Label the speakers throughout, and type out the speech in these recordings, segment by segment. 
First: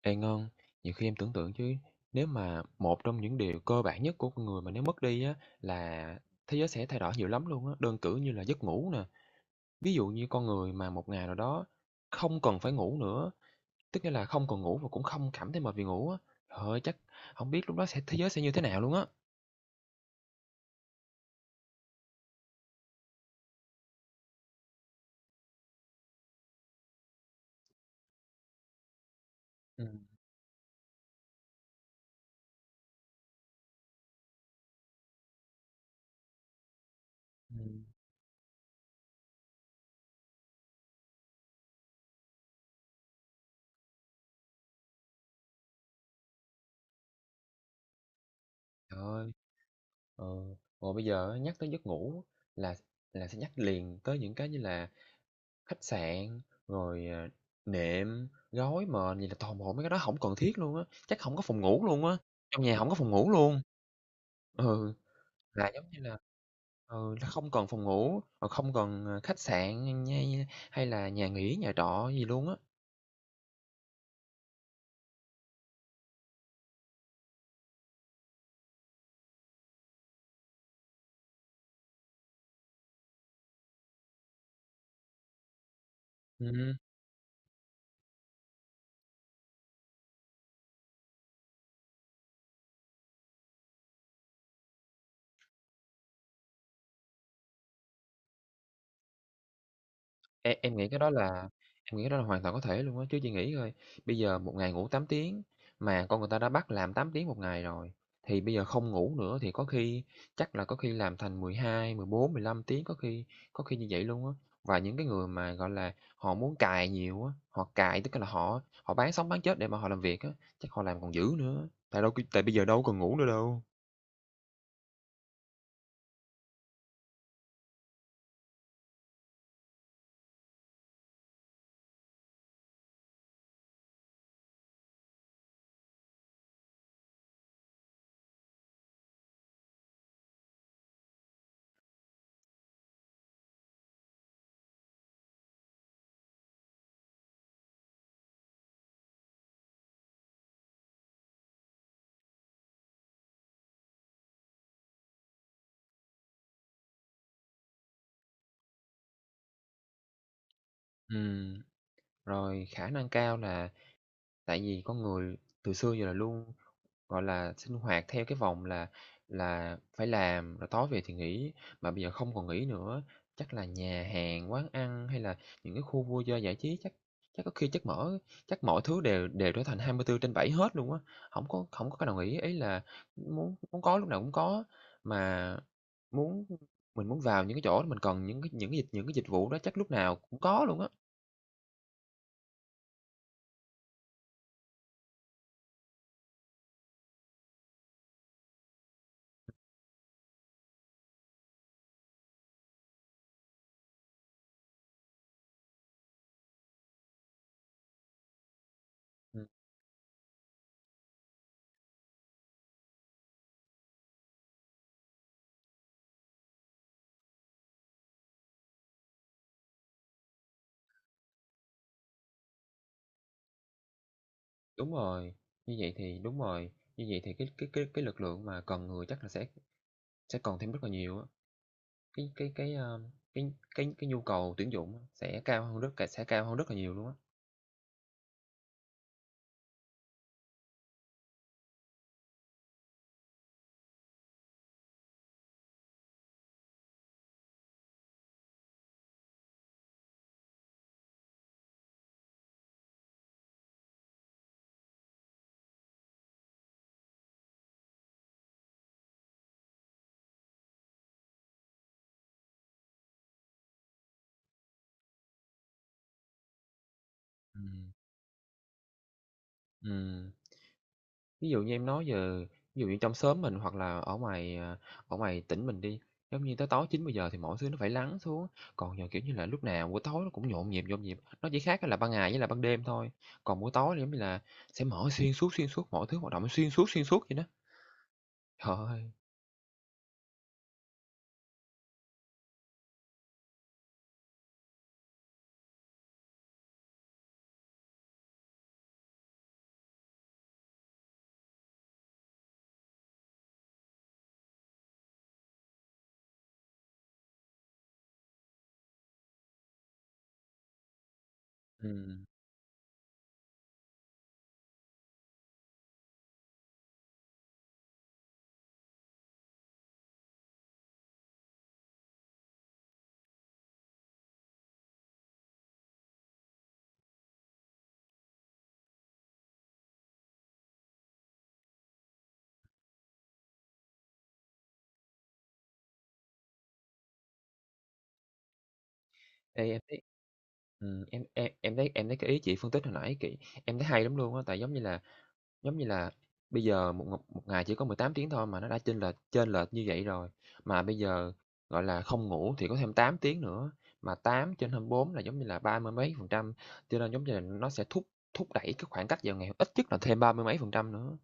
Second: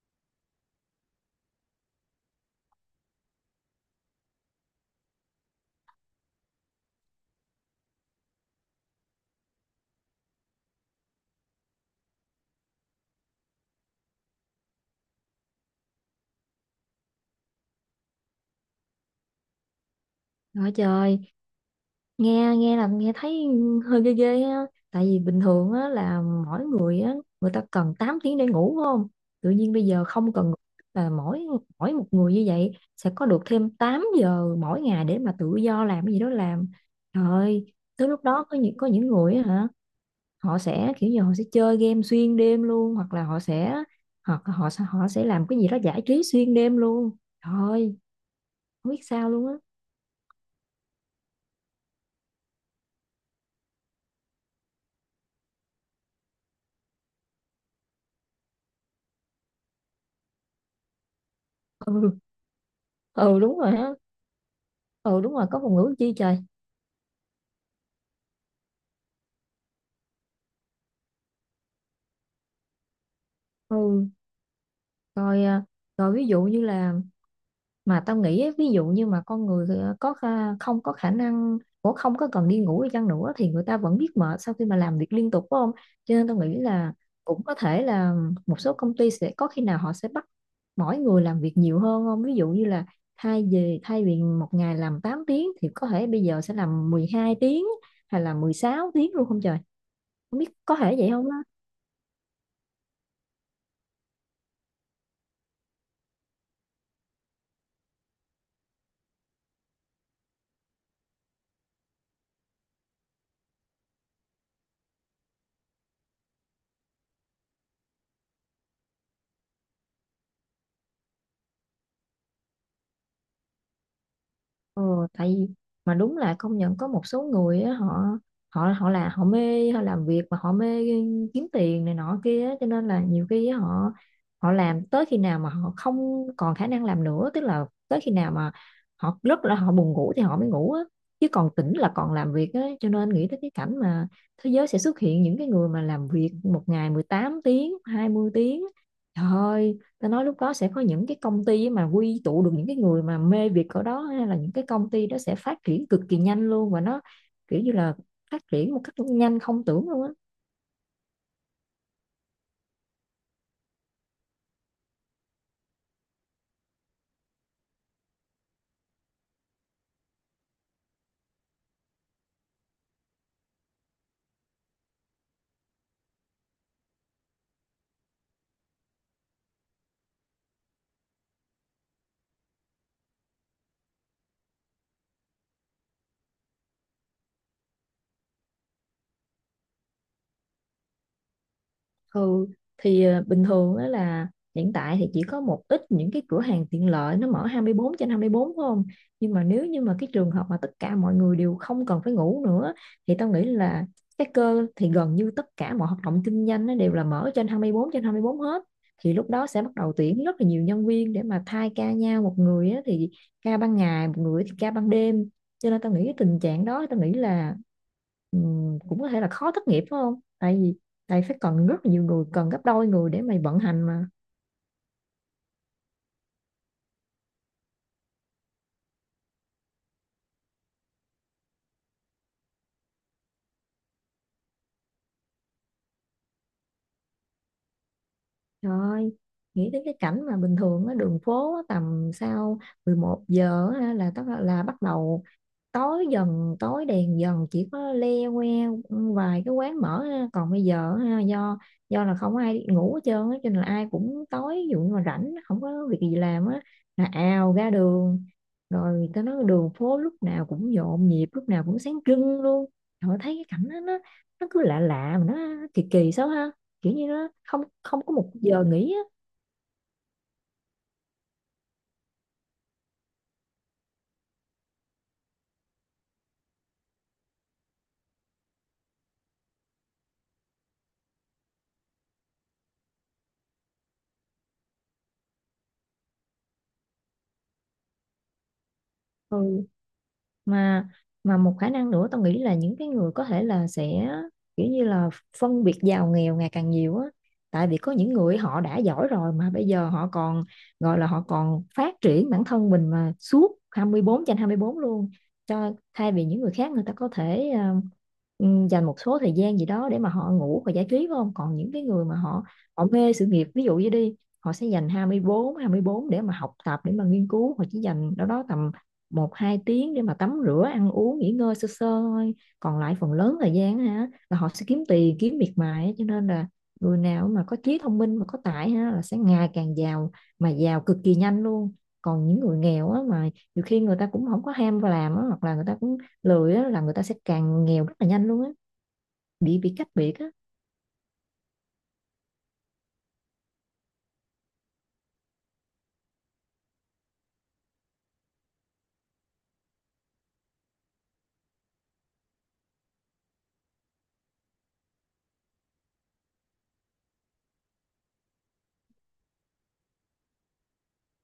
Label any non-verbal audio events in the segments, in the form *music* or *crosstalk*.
Speaker 1: Ê Ngân, nhiều khi em tưởng tượng chứ nếu mà một trong những điều cơ bản nhất của con người mà nếu mất đi á là thế giới sẽ thay đổi nhiều lắm luôn á, đơn cử như là giấc ngủ nè. Ví dụ như con người mà một ngày nào đó không cần phải ngủ nữa, tức nghĩa là không còn ngủ và cũng không cảm thấy mệt vì ngủ á. Trời ơi, chắc không biết lúc đó thế giới sẽ như thế nào luôn á.
Speaker 2: Nói trời, nghe nghe là nghe thấy hơi ghê ghê ha. Tại vì bình thường á, là mỗi người á, người ta cần 8 tiếng để ngủ phải không? Tự nhiên
Speaker 1: Ừ.
Speaker 2: bây giờ không cần ngủ. Là mỗi mỗi một người như vậy sẽ có được thêm 8 giờ mỗi ngày để mà tự do làm cái gì đó làm. Trời
Speaker 1: Ừ.
Speaker 2: ơi, tới lúc đó có những người á hả, họ sẽ kiểu như họ sẽ chơi game xuyên đêm luôn hoặc là họ sẽ làm cái gì đó giải trí xuyên đêm luôn. Trời ơi, không
Speaker 1: Trời
Speaker 2: biết sao
Speaker 1: ơi,
Speaker 2: luôn á.
Speaker 1: ờ, rồi bây giờ á, nhắc tới giấc ngủ là là sẽ nhắc liền tới những cái như là khách sạn, rồi, nệm, gối, mền, gì là toàn bộ mấy cái đó không cần thiết luôn á, chắc không có phòng ngủ
Speaker 2: Ừ.
Speaker 1: luôn á,
Speaker 2: *laughs*
Speaker 1: trong nhà không có phòng ngủ
Speaker 2: Ừ, đúng
Speaker 1: luôn.
Speaker 2: rồi á.
Speaker 1: Ừ,
Speaker 2: Ừ đúng rồi có
Speaker 1: là
Speaker 2: ngôn
Speaker 1: giống
Speaker 2: ngủ
Speaker 1: như
Speaker 2: chi
Speaker 1: là
Speaker 2: trời.
Speaker 1: là không cần phòng ngủ, rồi không cần, khách sạn hay hay là nhà nghỉ, nhà trọ gì luôn á.
Speaker 2: Ừ, rồi à, rồi ví dụ như là mà tao nghĩ á, ví dụ như mà con người à, không có khả năng cũng không có cần đi ngủ đi chăng nữa thì người ta vẫn biết mệt sau khi mà làm việc liên tục phải không? Cho nên tao nghĩ
Speaker 1: Ừm.
Speaker 2: là cũng có thể là một số công ty sẽ có khi nào họ sẽ bắt mỗi người làm việc nhiều hơn không, ví dụ như là thay vì một ngày làm 8 tiếng thì có thể bây giờ sẽ làm 12 tiếng hay là 16 tiếng luôn không trời, không biết
Speaker 1: Em
Speaker 2: có
Speaker 1: em nghĩ
Speaker 2: thể
Speaker 1: cái
Speaker 2: vậy
Speaker 1: đó
Speaker 2: không.
Speaker 1: là hoàn toàn có thể luôn á, chứ chị nghĩ coi, bây giờ một ngày ngủ 8 tiếng, mà con người ta đã bắt làm 8 tiếng một ngày rồi, thì bây giờ không ngủ nữa thì có khi chắc là có khi làm thành mười mười hai, mười bốn, mười lăm tiếng, có khi như vậy luôn á. Và những cái người mà, gọi là, họ muốn cày nhiều á, họ cày tức là họ họ bán sống bán chết để mà họ làm việc á, chắc họ làm còn dữ nữa, tại đâu tại bây giờ đâu còn ngủ nữa đâu.
Speaker 2: Ờ, tại vì mà đúng là công nhận có một số người á, họ họ họ là họ mê họ làm việc mà họ mê kiếm tiền này nọ kia á, cho nên là nhiều khi á, họ họ làm tới khi nào mà họ không còn khả năng làm nữa, tức là tới khi nào mà họ rất là họ buồn ngủ thì họ mới ngủ á, chứ còn tỉnh là còn làm việc á. Cho nên nghĩ tới cái cảnh mà thế giới sẽ xuất hiện những cái người mà làm việc một ngày 18 tiếng 20 tiếng, trời ơi, ta nói lúc đó sẽ có những cái công ty mà quy tụ được những cái người mà mê việc ở đó, hay là những cái công ty đó sẽ phát triển cực kỳ nhanh luôn và nó kiểu như là phát triển một cách nhanh không tưởng luôn á.
Speaker 1: Ừ, rồi khả năng cao là tại vì con người từ xưa giờ là luôn, gọi là, sinh hoạt theo cái vòng là phải làm, rồi tối về thì nghỉ, mà bây giờ không còn nghỉ nữa. Chắc là nhà hàng, quán ăn hay là những cái khu vui chơi giải trí chắc chắc có khi chắc mọi thứ đều đều trở thành 24/7 hết luôn á, không có cái nào nghỉ. Ý là muốn muốn có lúc nào cũng có, mà muốn mình muốn vào những cái chỗ đó mình cần những cái dịch vụ đó chắc lúc nào cũng có luôn á.
Speaker 2: Ừ, thì bình thường đó là hiện tại thì chỉ có một ít những cái cửa hàng tiện lợi nó mở 24 trên 24 phải không? Nhưng mà nếu như mà cái trường hợp mà tất cả mọi người đều không cần phải ngủ nữa thì tao nghĩ là cái cơ thì gần như tất cả mọi hoạt động kinh doanh nó đều là mở trên 24 trên 24 hết. Thì lúc
Speaker 1: Ừm.
Speaker 2: đó sẽ bắt đầu tuyển rất là nhiều nhân viên để mà thay ca nhau, một người á, thì ca ban ngày, một người thì ca ban đêm. Cho nên tao nghĩ cái tình trạng đó tao nghĩ là ừ, cũng có thể là khó thất nghiệp phải không? Tại vì tại phải cần rất là nhiều người, cần gấp đôi người để mày vận hành mà.
Speaker 1: Đúng rồi, như vậy thì đúng rồi, như vậy thì cái lực lượng mà cần người chắc là sẽ còn thêm rất là nhiều á. Cái, a, cái cái nhu cầu tuyển dụng á sẽ cao hơn rất là nhiều luôn á.
Speaker 2: Trời ơi, nghĩ đến cái cảnh mà bình thường á, đường phố á, tầm sau 11 giờ á, là tất là bắt đầu tối dần, tối đèn dần, chỉ có le que, ừ, vài cái quán mở ha. Còn bây giờ ha, do là không ai ngủ hết trơn á cho nên là ai cũng tối, ví dụ như mà rảnh không có việc gì làm á là ào ra đường, rồi tao nói đường phố lúc nào cũng nhộn nhịp, lúc nào cũng sáng trưng luôn. Rồi thấy cái cảnh đó, nó cứ lạ lạ mà nó kỳ kỳ sao ha, kiểu như nó không
Speaker 1: Ừm.
Speaker 2: không có một giờ nghỉ á.
Speaker 1: Ừm, ví dụ như em nói giờ ví dụ như trong xóm mình hoặc là ở ngoài tỉnh mình đi, giống như tới tối 900 giờ thì mọi thứ nó phải lắng xuống, còn giờ, kiểu như là, lúc nào buổi tối nó cũng nhộn nhịp, nó chỉ khác là ban ngày với là ban đêm thôi, còn buổi tối thì giống như là sẽ mở xuyên suốt, mọi thứ hoạt động xuyên suốt vậy đó. Trời ơi!
Speaker 2: Ừ, mà mà một khả năng nữa tao nghĩ là những cái người có thể là sẽ kiểu như là phân biệt giàu nghèo ngày càng nhiều á, tại vì có những người họ đã giỏi rồi mà bây giờ họ còn gọi là họ còn phát triển bản thân mình mà suốt 24/24 luôn, cho thay vì những người khác người ta có thể dành một số thời gian gì đó để mà họ ngủ và giải trí phải không. Còn những cái người mà
Speaker 1: Ừm,
Speaker 2: họ họ mê sự nghiệp ví dụ như đi, họ sẽ dành hai hai mươi bốn để mà học tập để mà nghiên cứu, họ chỉ dành đâu đó tầm một hai tiếng để mà tắm rửa ăn uống nghỉ ngơi sơ sơ thôi, còn lại phần lớn thời gian ha là họ sẽ kiếm tiền kiếm miệt mài á. Cho nên là người nào mà có trí thông minh mà có tài ha là sẽ ngày càng giàu, mà giàu cực kỳ nhanh luôn. Còn những người nghèo á, mà nhiều khi người ta cũng không có ham vào làm á, hoặc là người ta cũng lười á, là người ta sẽ càng nghèo rất là nhanh luôn á, bị
Speaker 1: ê,
Speaker 2: bị cách biệt á.
Speaker 1: em thấy cái ý chị phân tích hồi nãy, kỹ em thấy hay lắm luôn á, tại giống như là bây giờ một một một ngày chỉ có 18 tiếng thôi mà nó đã chênh lệch như vậy rồi, mà bây giờ, gọi là, không ngủ thì có thêm 8 tiếng nữa, mà 8/24 là giống như là ba mươi mấy phần trăm, cho nên giống như là nó sẽ thúc thúc đẩy cái khoảng cách vào ngày ít nhất là thêm ba mươi mấy phần trăm nữa.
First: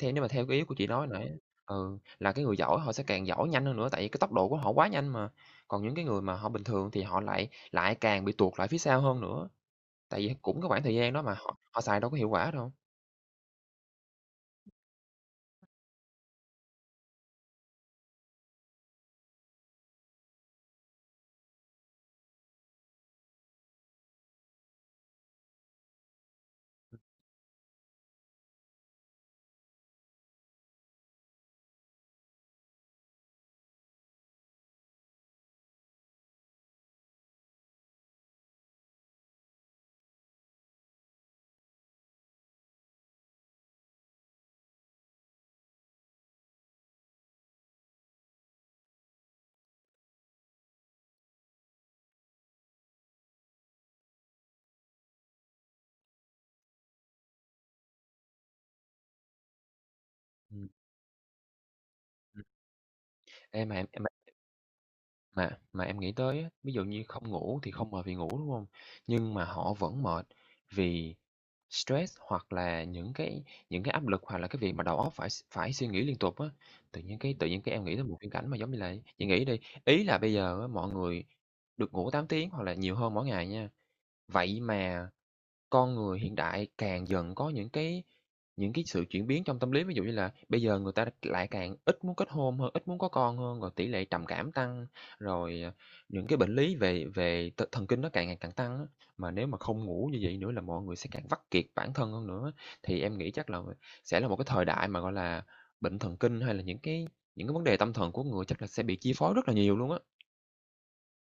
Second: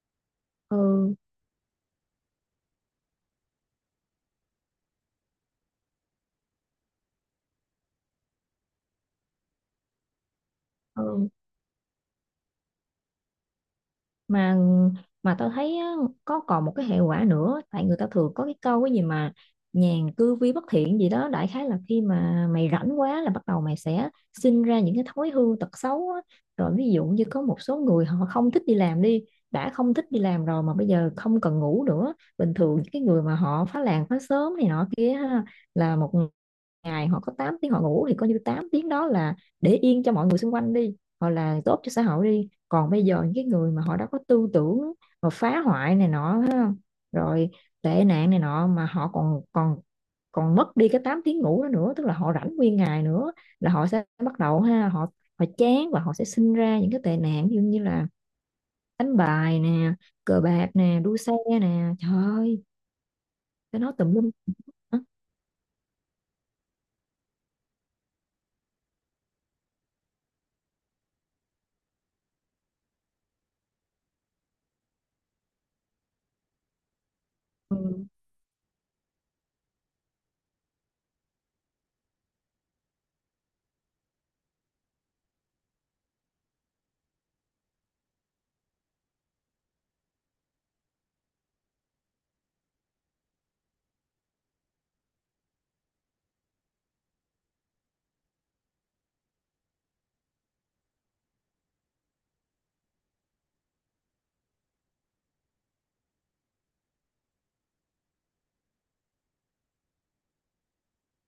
Speaker 1: Theo nếu mà theo cái ý của chị nói
Speaker 2: Ừ,
Speaker 1: nãy. Ừ, là cái người giỏi họ sẽ càng giỏi nhanh hơn nữa, tại vì cái tốc độ của họ quá nhanh mà. Còn những cái người mà họ bình thường thì họ lại lại càng bị tuột lại phía sau hơn nữa, tại vì cũng cái khoảng thời gian đó
Speaker 2: ừ,
Speaker 1: mà họ họ xài đâu có hiệu quả đâu.
Speaker 2: mà mà tao thấy á, có còn một cái hệ quả nữa, tại người ta thường có cái câu cái gì mà nhàn cư vi bất thiện gì đó, đại khái là khi mà mày rảnh quá là bắt đầu mày sẽ sinh ra những cái thói hư tật xấu á. Rồi ví dụ như có một số người họ không thích đi làm đi, đã không thích đi làm rồi mà bây giờ không cần ngủ nữa, bình thường những cái người mà họ phá làng phá xóm này nọ kia ha, là một ngày họ có 8 tiếng họ ngủ thì coi như 8 tiếng đó là để yên cho mọi người xung quanh đi hoặc là tốt cho xã hội đi. Còn bây giờ những cái người mà họ đã có tư tưởng mà phá hoại này nọ thấy không? Rồi tệ nạn này nọ mà họ còn còn còn mất đi cái 8 tiếng ngủ đó nữa, tức là họ rảnh nguyên ngày nữa, là họ sẽ bắt đầu ha, họ họ chán và họ sẽ sinh ra những cái tệ nạn như như là đánh bài nè, cờ bạc
Speaker 1: Ừm,
Speaker 2: nè, đua xe nè, trời
Speaker 1: ừm.
Speaker 2: ơi,
Speaker 1: Ê, mà
Speaker 2: cái
Speaker 1: em
Speaker 2: nó tùm lum.
Speaker 1: Mà mà em nghĩ tới á, ví dụ như không ngủ thì không mệt vì ngủ, đúng không? Nhưng mà họ vẫn mệt vì stress hoặc là những cái áp lực hoặc là cái việc mà đầu óc phải suy nghĩ liên tục á. Tự nhiên cái
Speaker 2: Ừ.
Speaker 1: em nghĩ tới một viễn cảnh mà giống như là chị nghĩ đi, ý là bây giờ á mọi người được ngủ 8 tiếng hoặc là nhiều hơn mỗi ngày nha, vậy mà con người hiện đại càng dần có những cái sự chuyển biến trong tâm lý. Ví dụ như là bây giờ người ta lại càng ít muốn kết hôn hơn, ít muốn có con hơn, rồi tỷ lệ trầm cảm tăng, rồi, những cái bệnh lý về về thần kinh nó càng ngày càng tăng á. Mà nếu mà không ngủ như vậy nữa là mọi người sẽ càng vắt kiệt bản thân hơn nữa. Thì em nghĩ chắc là sẽ là một cái thời đại mà, gọi là, bệnh thần kinh hay là những cái vấn đề tâm thần của người chắc là sẽ bị chi phối rất là nhiều luôn á.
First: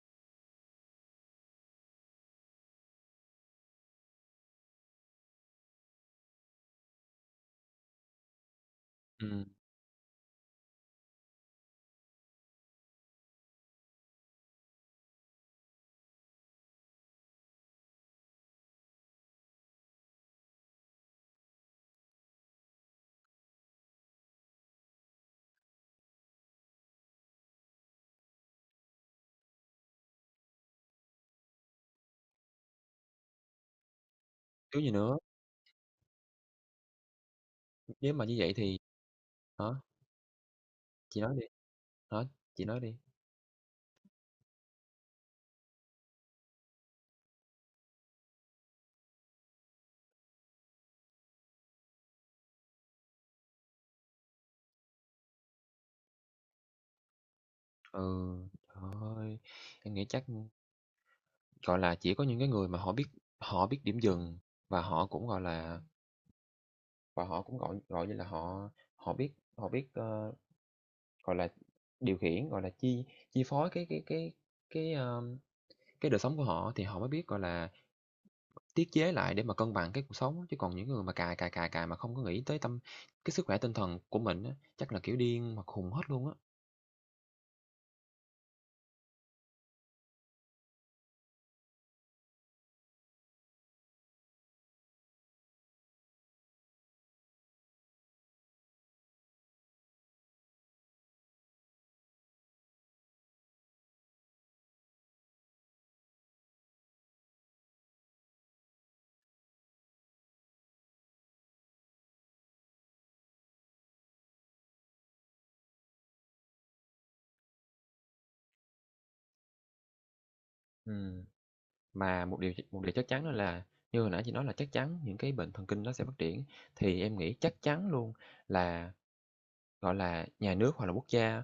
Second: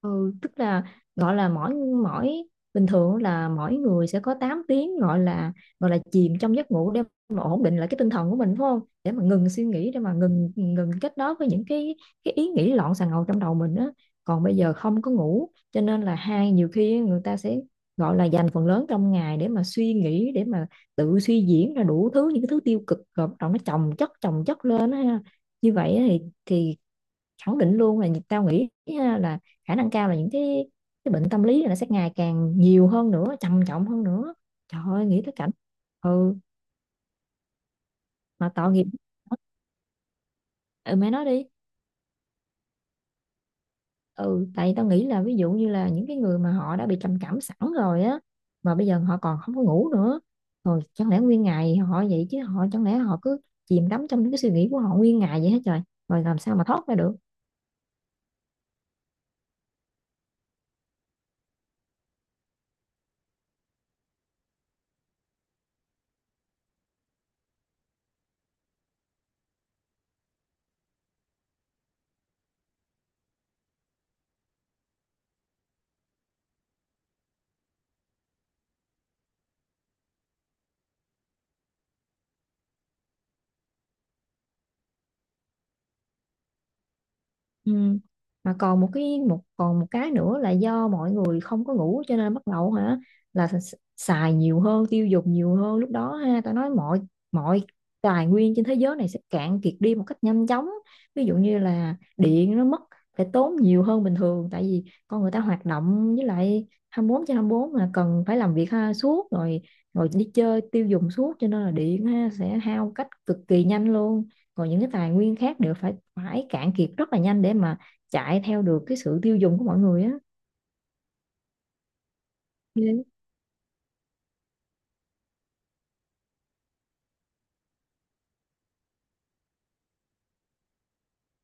Speaker 2: Ừ, tức là gọi là mỗi mỗi bình thường là mỗi người sẽ có 8 tiếng gọi là chìm trong giấc ngủ để mà ổn định lại cái tinh thần của mình phải không? Để mà
Speaker 1: Ừm,
Speaker 2: ngừng suy nghĩ, để mà ngừng ngừng kết nối với những cái ý nghĩ loạn xà ngầu trong đầu mình á. Còn bây giờ không có ngủ cho nên là hai nhiều khi người ta sẽ gọi là dành phần lớn trong ngày để mà suy nghĩ, để mà tự suy diễn ra đủ thứ những cái thứ tiêu cực rồi bắt đầu nó chồng chất lên á ha. Như vậy á thì khẳng định luôn là tao nghĩ là khả năng cao là những cái bệnh tâm lý này nó sẽ ngày càng nhiều hơn nữa, trầm trọng hơn nữa.
Speaker 1: kiểu
Speaker 2: Trời
Speaker 1: gì
Speaker 2: ơi
Speaker 1: nữa,
Speaker 2: nghĩ tới cảnh, ừ
Speaker 1: nếu mà như
Speaker 2: mà
Speaker 1: vậy
Speaker 2: tội
Speaker 1: thì
Speaker 2: nghiệp,
Speaker 1: hả?
Speaker 2: ừ mẹ
Speaker 1: Chị
Speaker 2: nói
Speaker 1: nói
Speaker 2: đi,
Speaker 1: đi. Hả? Chị nói đi.
Speaker 2: ừ tại tao nghĩ là ví dụ như là những cái người mà họ đã bị trầm cảm sẵn rồi á mà bây giờ họ còn không có ngủ nữa, rồi chẳng lẽ nguyên ngày họ vậy chứ, họ chẳng lẽ họ cứ chìm đắm trong những cái suy nghĩ của họ nguyên ngày vậy hết trời, rồi làm sao mà thoát ra được.
Speaker 1: Ừ, trời ơi, em nghĩ chắc, gọi là, chỉ có những cái người mà họ biết điểm dừng và họ cũng, gọi là, và họ cũng, gọi gọi như là, họ họ biết họ biết, gọi là, điều khiển, gọi là, chi chi phối cái, a, cái đời sống của họ thì họ mới biết, gọi là, tiết chế lại để mà cân bằng cái cuộc sống á. Chứ còn những người mà cài cài cài cài mà không có nghĩ tới cái sức khỏe tinh thần của mình á, chắc là, kiểu, điên mà khùng hết luôn á.
Speaker 2: Ừ. Mà còn một cái nữa là do mọi người không có ngủ cho nên bắt đầu hả là xài nhiều hơn tiêu dùng nhiều hơn, lúc đó ha tao nói mọi mọi tài nguyên trên thế giới này sẽ cạn kiệt đi một cách nhanh chóng. Ví dụ như là điện nó mất, phải tốn nhiều hơn bình thường tại vì con người ta hoạt động với lại 24/24 mà cần phải làm việc ha suốt rồi, rồi đi chơi tiêu dùng suốt cho nên là điện ha sẽ hao cách cực kỳ nhanh luôn, còn những cái tài nguyên khác đều phải phải cạn kiệt rất là nhanh để mà chạy theo được cái sự tiêu dùng của mọi người á.
Speaker 1: Ừm. Mà một điều chắc chắn đó là như hồi nãy chị nói là chắc chắn những cái bệnh thần kinh nó sẽ phát triển, thì em nghĩ chắc chắn luôn là gọi là, nhà nước hoặc là quốc gia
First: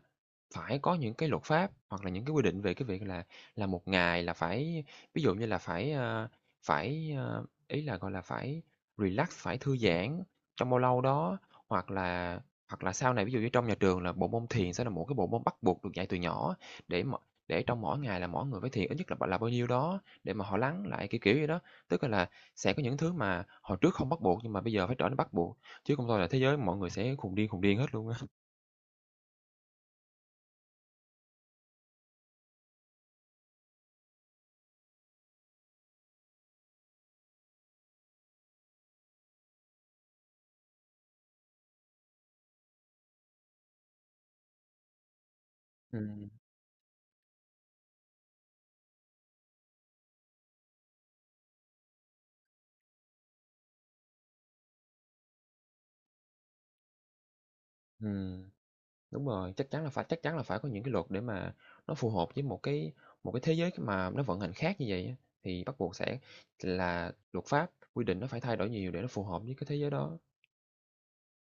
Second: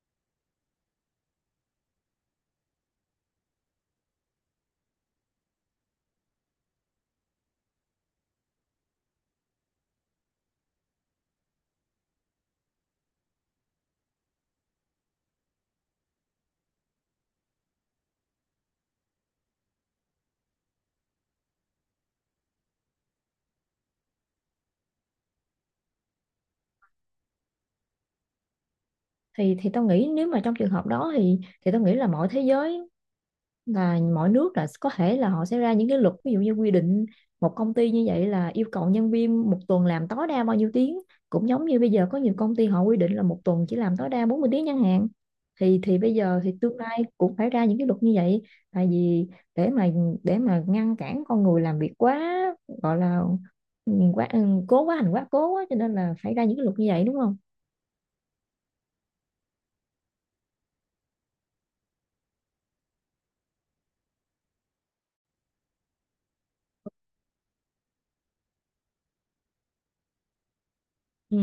Speaker 1: phải có những cái luật pháp hoặc là những cái quy định về cái việc là một ngày là phải ví dụ như là phải, ý là, gọi là, phải relax, phải thư giãn trong bao lâu đó, hoặc là hoặc là sau này ví dụ như trong nhà trường là bộ môn thiền sẽ là một cái bộ môn bắt buộc được dạy từ nhỏ để m để trong mỗi ngày là mỗi người phải thiền ít nhất là b là bao nhiêu đó để mà họ lắng lại, kiểu như đó. Tức là sẽ có những thứ mà hồi trước không bắt buộc nhưng mà bây giờ phải trở nên bắt buộc, chứ không thôi là thế giới mọi người sẽ khùng điên hết luôn á.
Speaker 2: Thì tao nghĩ nếu mà trong trường hợp đó thì tao nghĩ là mọi thế giới là mỗi nước là có thể là họ sẽ ra những cái luật ví dụ như quy định một công ty như vậy là yêu cầu nhân viên một tuần làm tối đa bao nhiêu tiếng, cũng giống như bây giờ có nhiều công ty họ quy định là một tuần chỉ làm tối đa 40 tiếng chẳng hạn. Thì bây
Speaker 1: Ừm,
Speaker 2: giờ thì tương lai cũng phải ra những cái luật như vậy tại vì để mà để mà ngăn cản con người làm việc quá gọi là ừ, quá ừ, cố quá hành quá cố quá cho nên là phải ra những cái luật như vậy đúng không.
Speaker 1: ừm, đúng rồi, chắc chắn là phải có những cái luật để mà nó phù hợp với một cái thế giới mà nó vận hành khác như vậy á, thì bắt buộc sẽ là luật pháp, quy định nó phải thay đổi nhiều để nó phù hợp với cái thế giới đó.
Speaker 2: Ừ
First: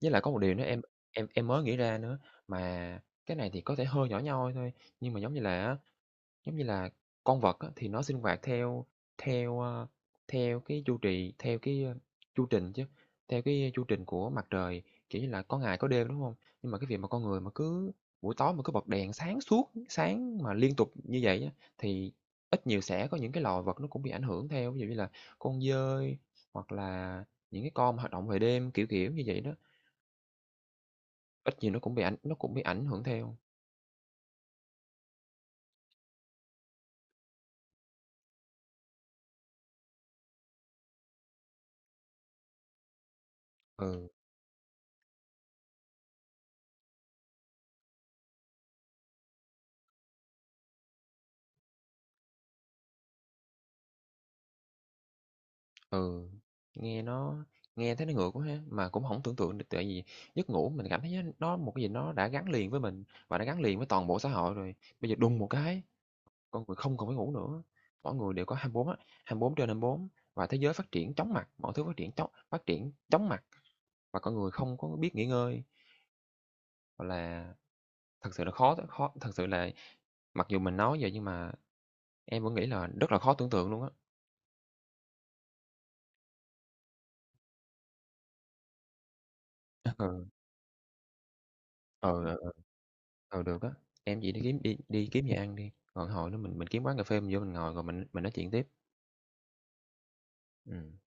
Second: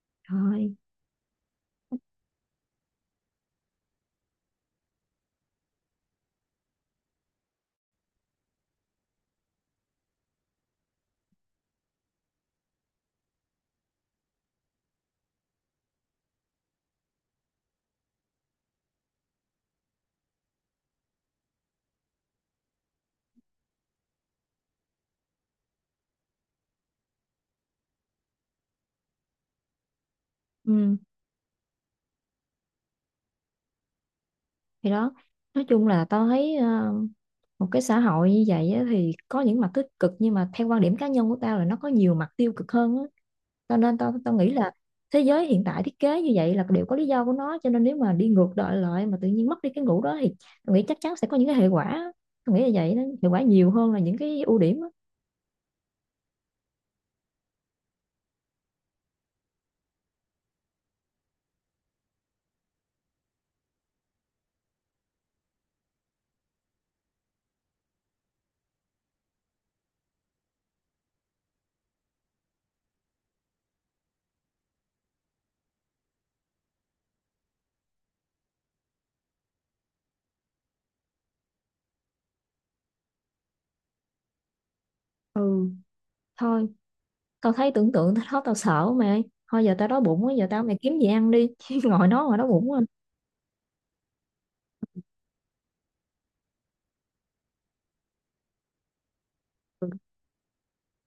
Speaker 1: Với lại có một điều nữa
Speaker 2: rồi,
Speaker 1: em em mới nghĩ ra nữa, mà cái này thì có thể hơi nhỏ nhoi thôi, nhưng mà giống như là con vật á, thì nó sinh hoạt theo theo, ơ, theo cái chu trì chu trình chứ, theo cái chu trình của mặt trời, kiểu như là, có ngày có đêm, đúng không? Nhưng mà cái việc mà con người mà cứ buổi tối mà cứ bật đèn sáng suốt, sáng mà liên tục như vậy á, thì ít nhiều sẽ có những cái loài vật nó cũng bị ảnh hưởng theo. Ví dụ như là con dơi hoặc là những cái con mà hoạt động về đêm, kiểu như vậy đó,
Speaker 2: ừ
Speaker 1: ít nhiều nó cũng bị ảnh hưởng theo.
Speaker 2: thì đó, nói chung là tao thấy một cái xã hội như vậy á, thì có những mặt tích cực nhưng mà theo quan điểm cá nhân của tao là nó có nhiều mặt tiêu cực hơn á. Cho nên
Speaker 1: Ừ.
Speaker 2: tao tao nghĩ là thế giới hiện tại thiết kế như vậy là đều có lý do của nó, cho nên nếu mà đi ngược đợi lại mà tự nhiên mất đi cái ngủ đó thì tao nghĩ chắc chắn sẽ có những cái hệ quả á. Tao nghĩ là vậy đó, hệ quả nhiều hơn là những cái ưu điểm á.
Speaker 1: Ừ, nghe nó nghe thấy nó ngược quá ha, mà cũng không tưởng tượng được tại vì giấc ngủ mình cảm thấy nó một cái gì nó đã gắn liền với mình và nó gắn liền với toàn bộ xã hội rồi. Bây giờ đùng một cái, con người không còn phải ngủ nữa, mỗi người đều có 24 á, 24/24 và thế giới phát triển chóng mặt, mọi thứ phát triển chóng mặt và con người không có biết nghỉ ngơi, hoặc là, thật sự là khó khó thật sự là mặc dù mình nói vậy nhưng mà em vẫn nghĩ là rất là khó tưởng tượng luôn á.
Speaker 2: Ừ thôi, tao thấy tưởng tượng tới đó tao sợ mày. Thôi giờ tao đói bụng quá,
Speaker 1: *laughs*
Speaker 2: giờ tao mày kiếm gì ăn đi *laughs* chứ ngồi
Speaker 1: Ừ,
Speaker 2: nó mà đói
Speaker 1: ừ.
Speaker 2: bụng quá.
Speaker 1: Ờ được á, em chỉ đi kiếm gì ăn đi, còn hồi đó mình kiếm quán cà phê mình vô mình ngồi rồi mình nói chuyện tiếp. Ừm.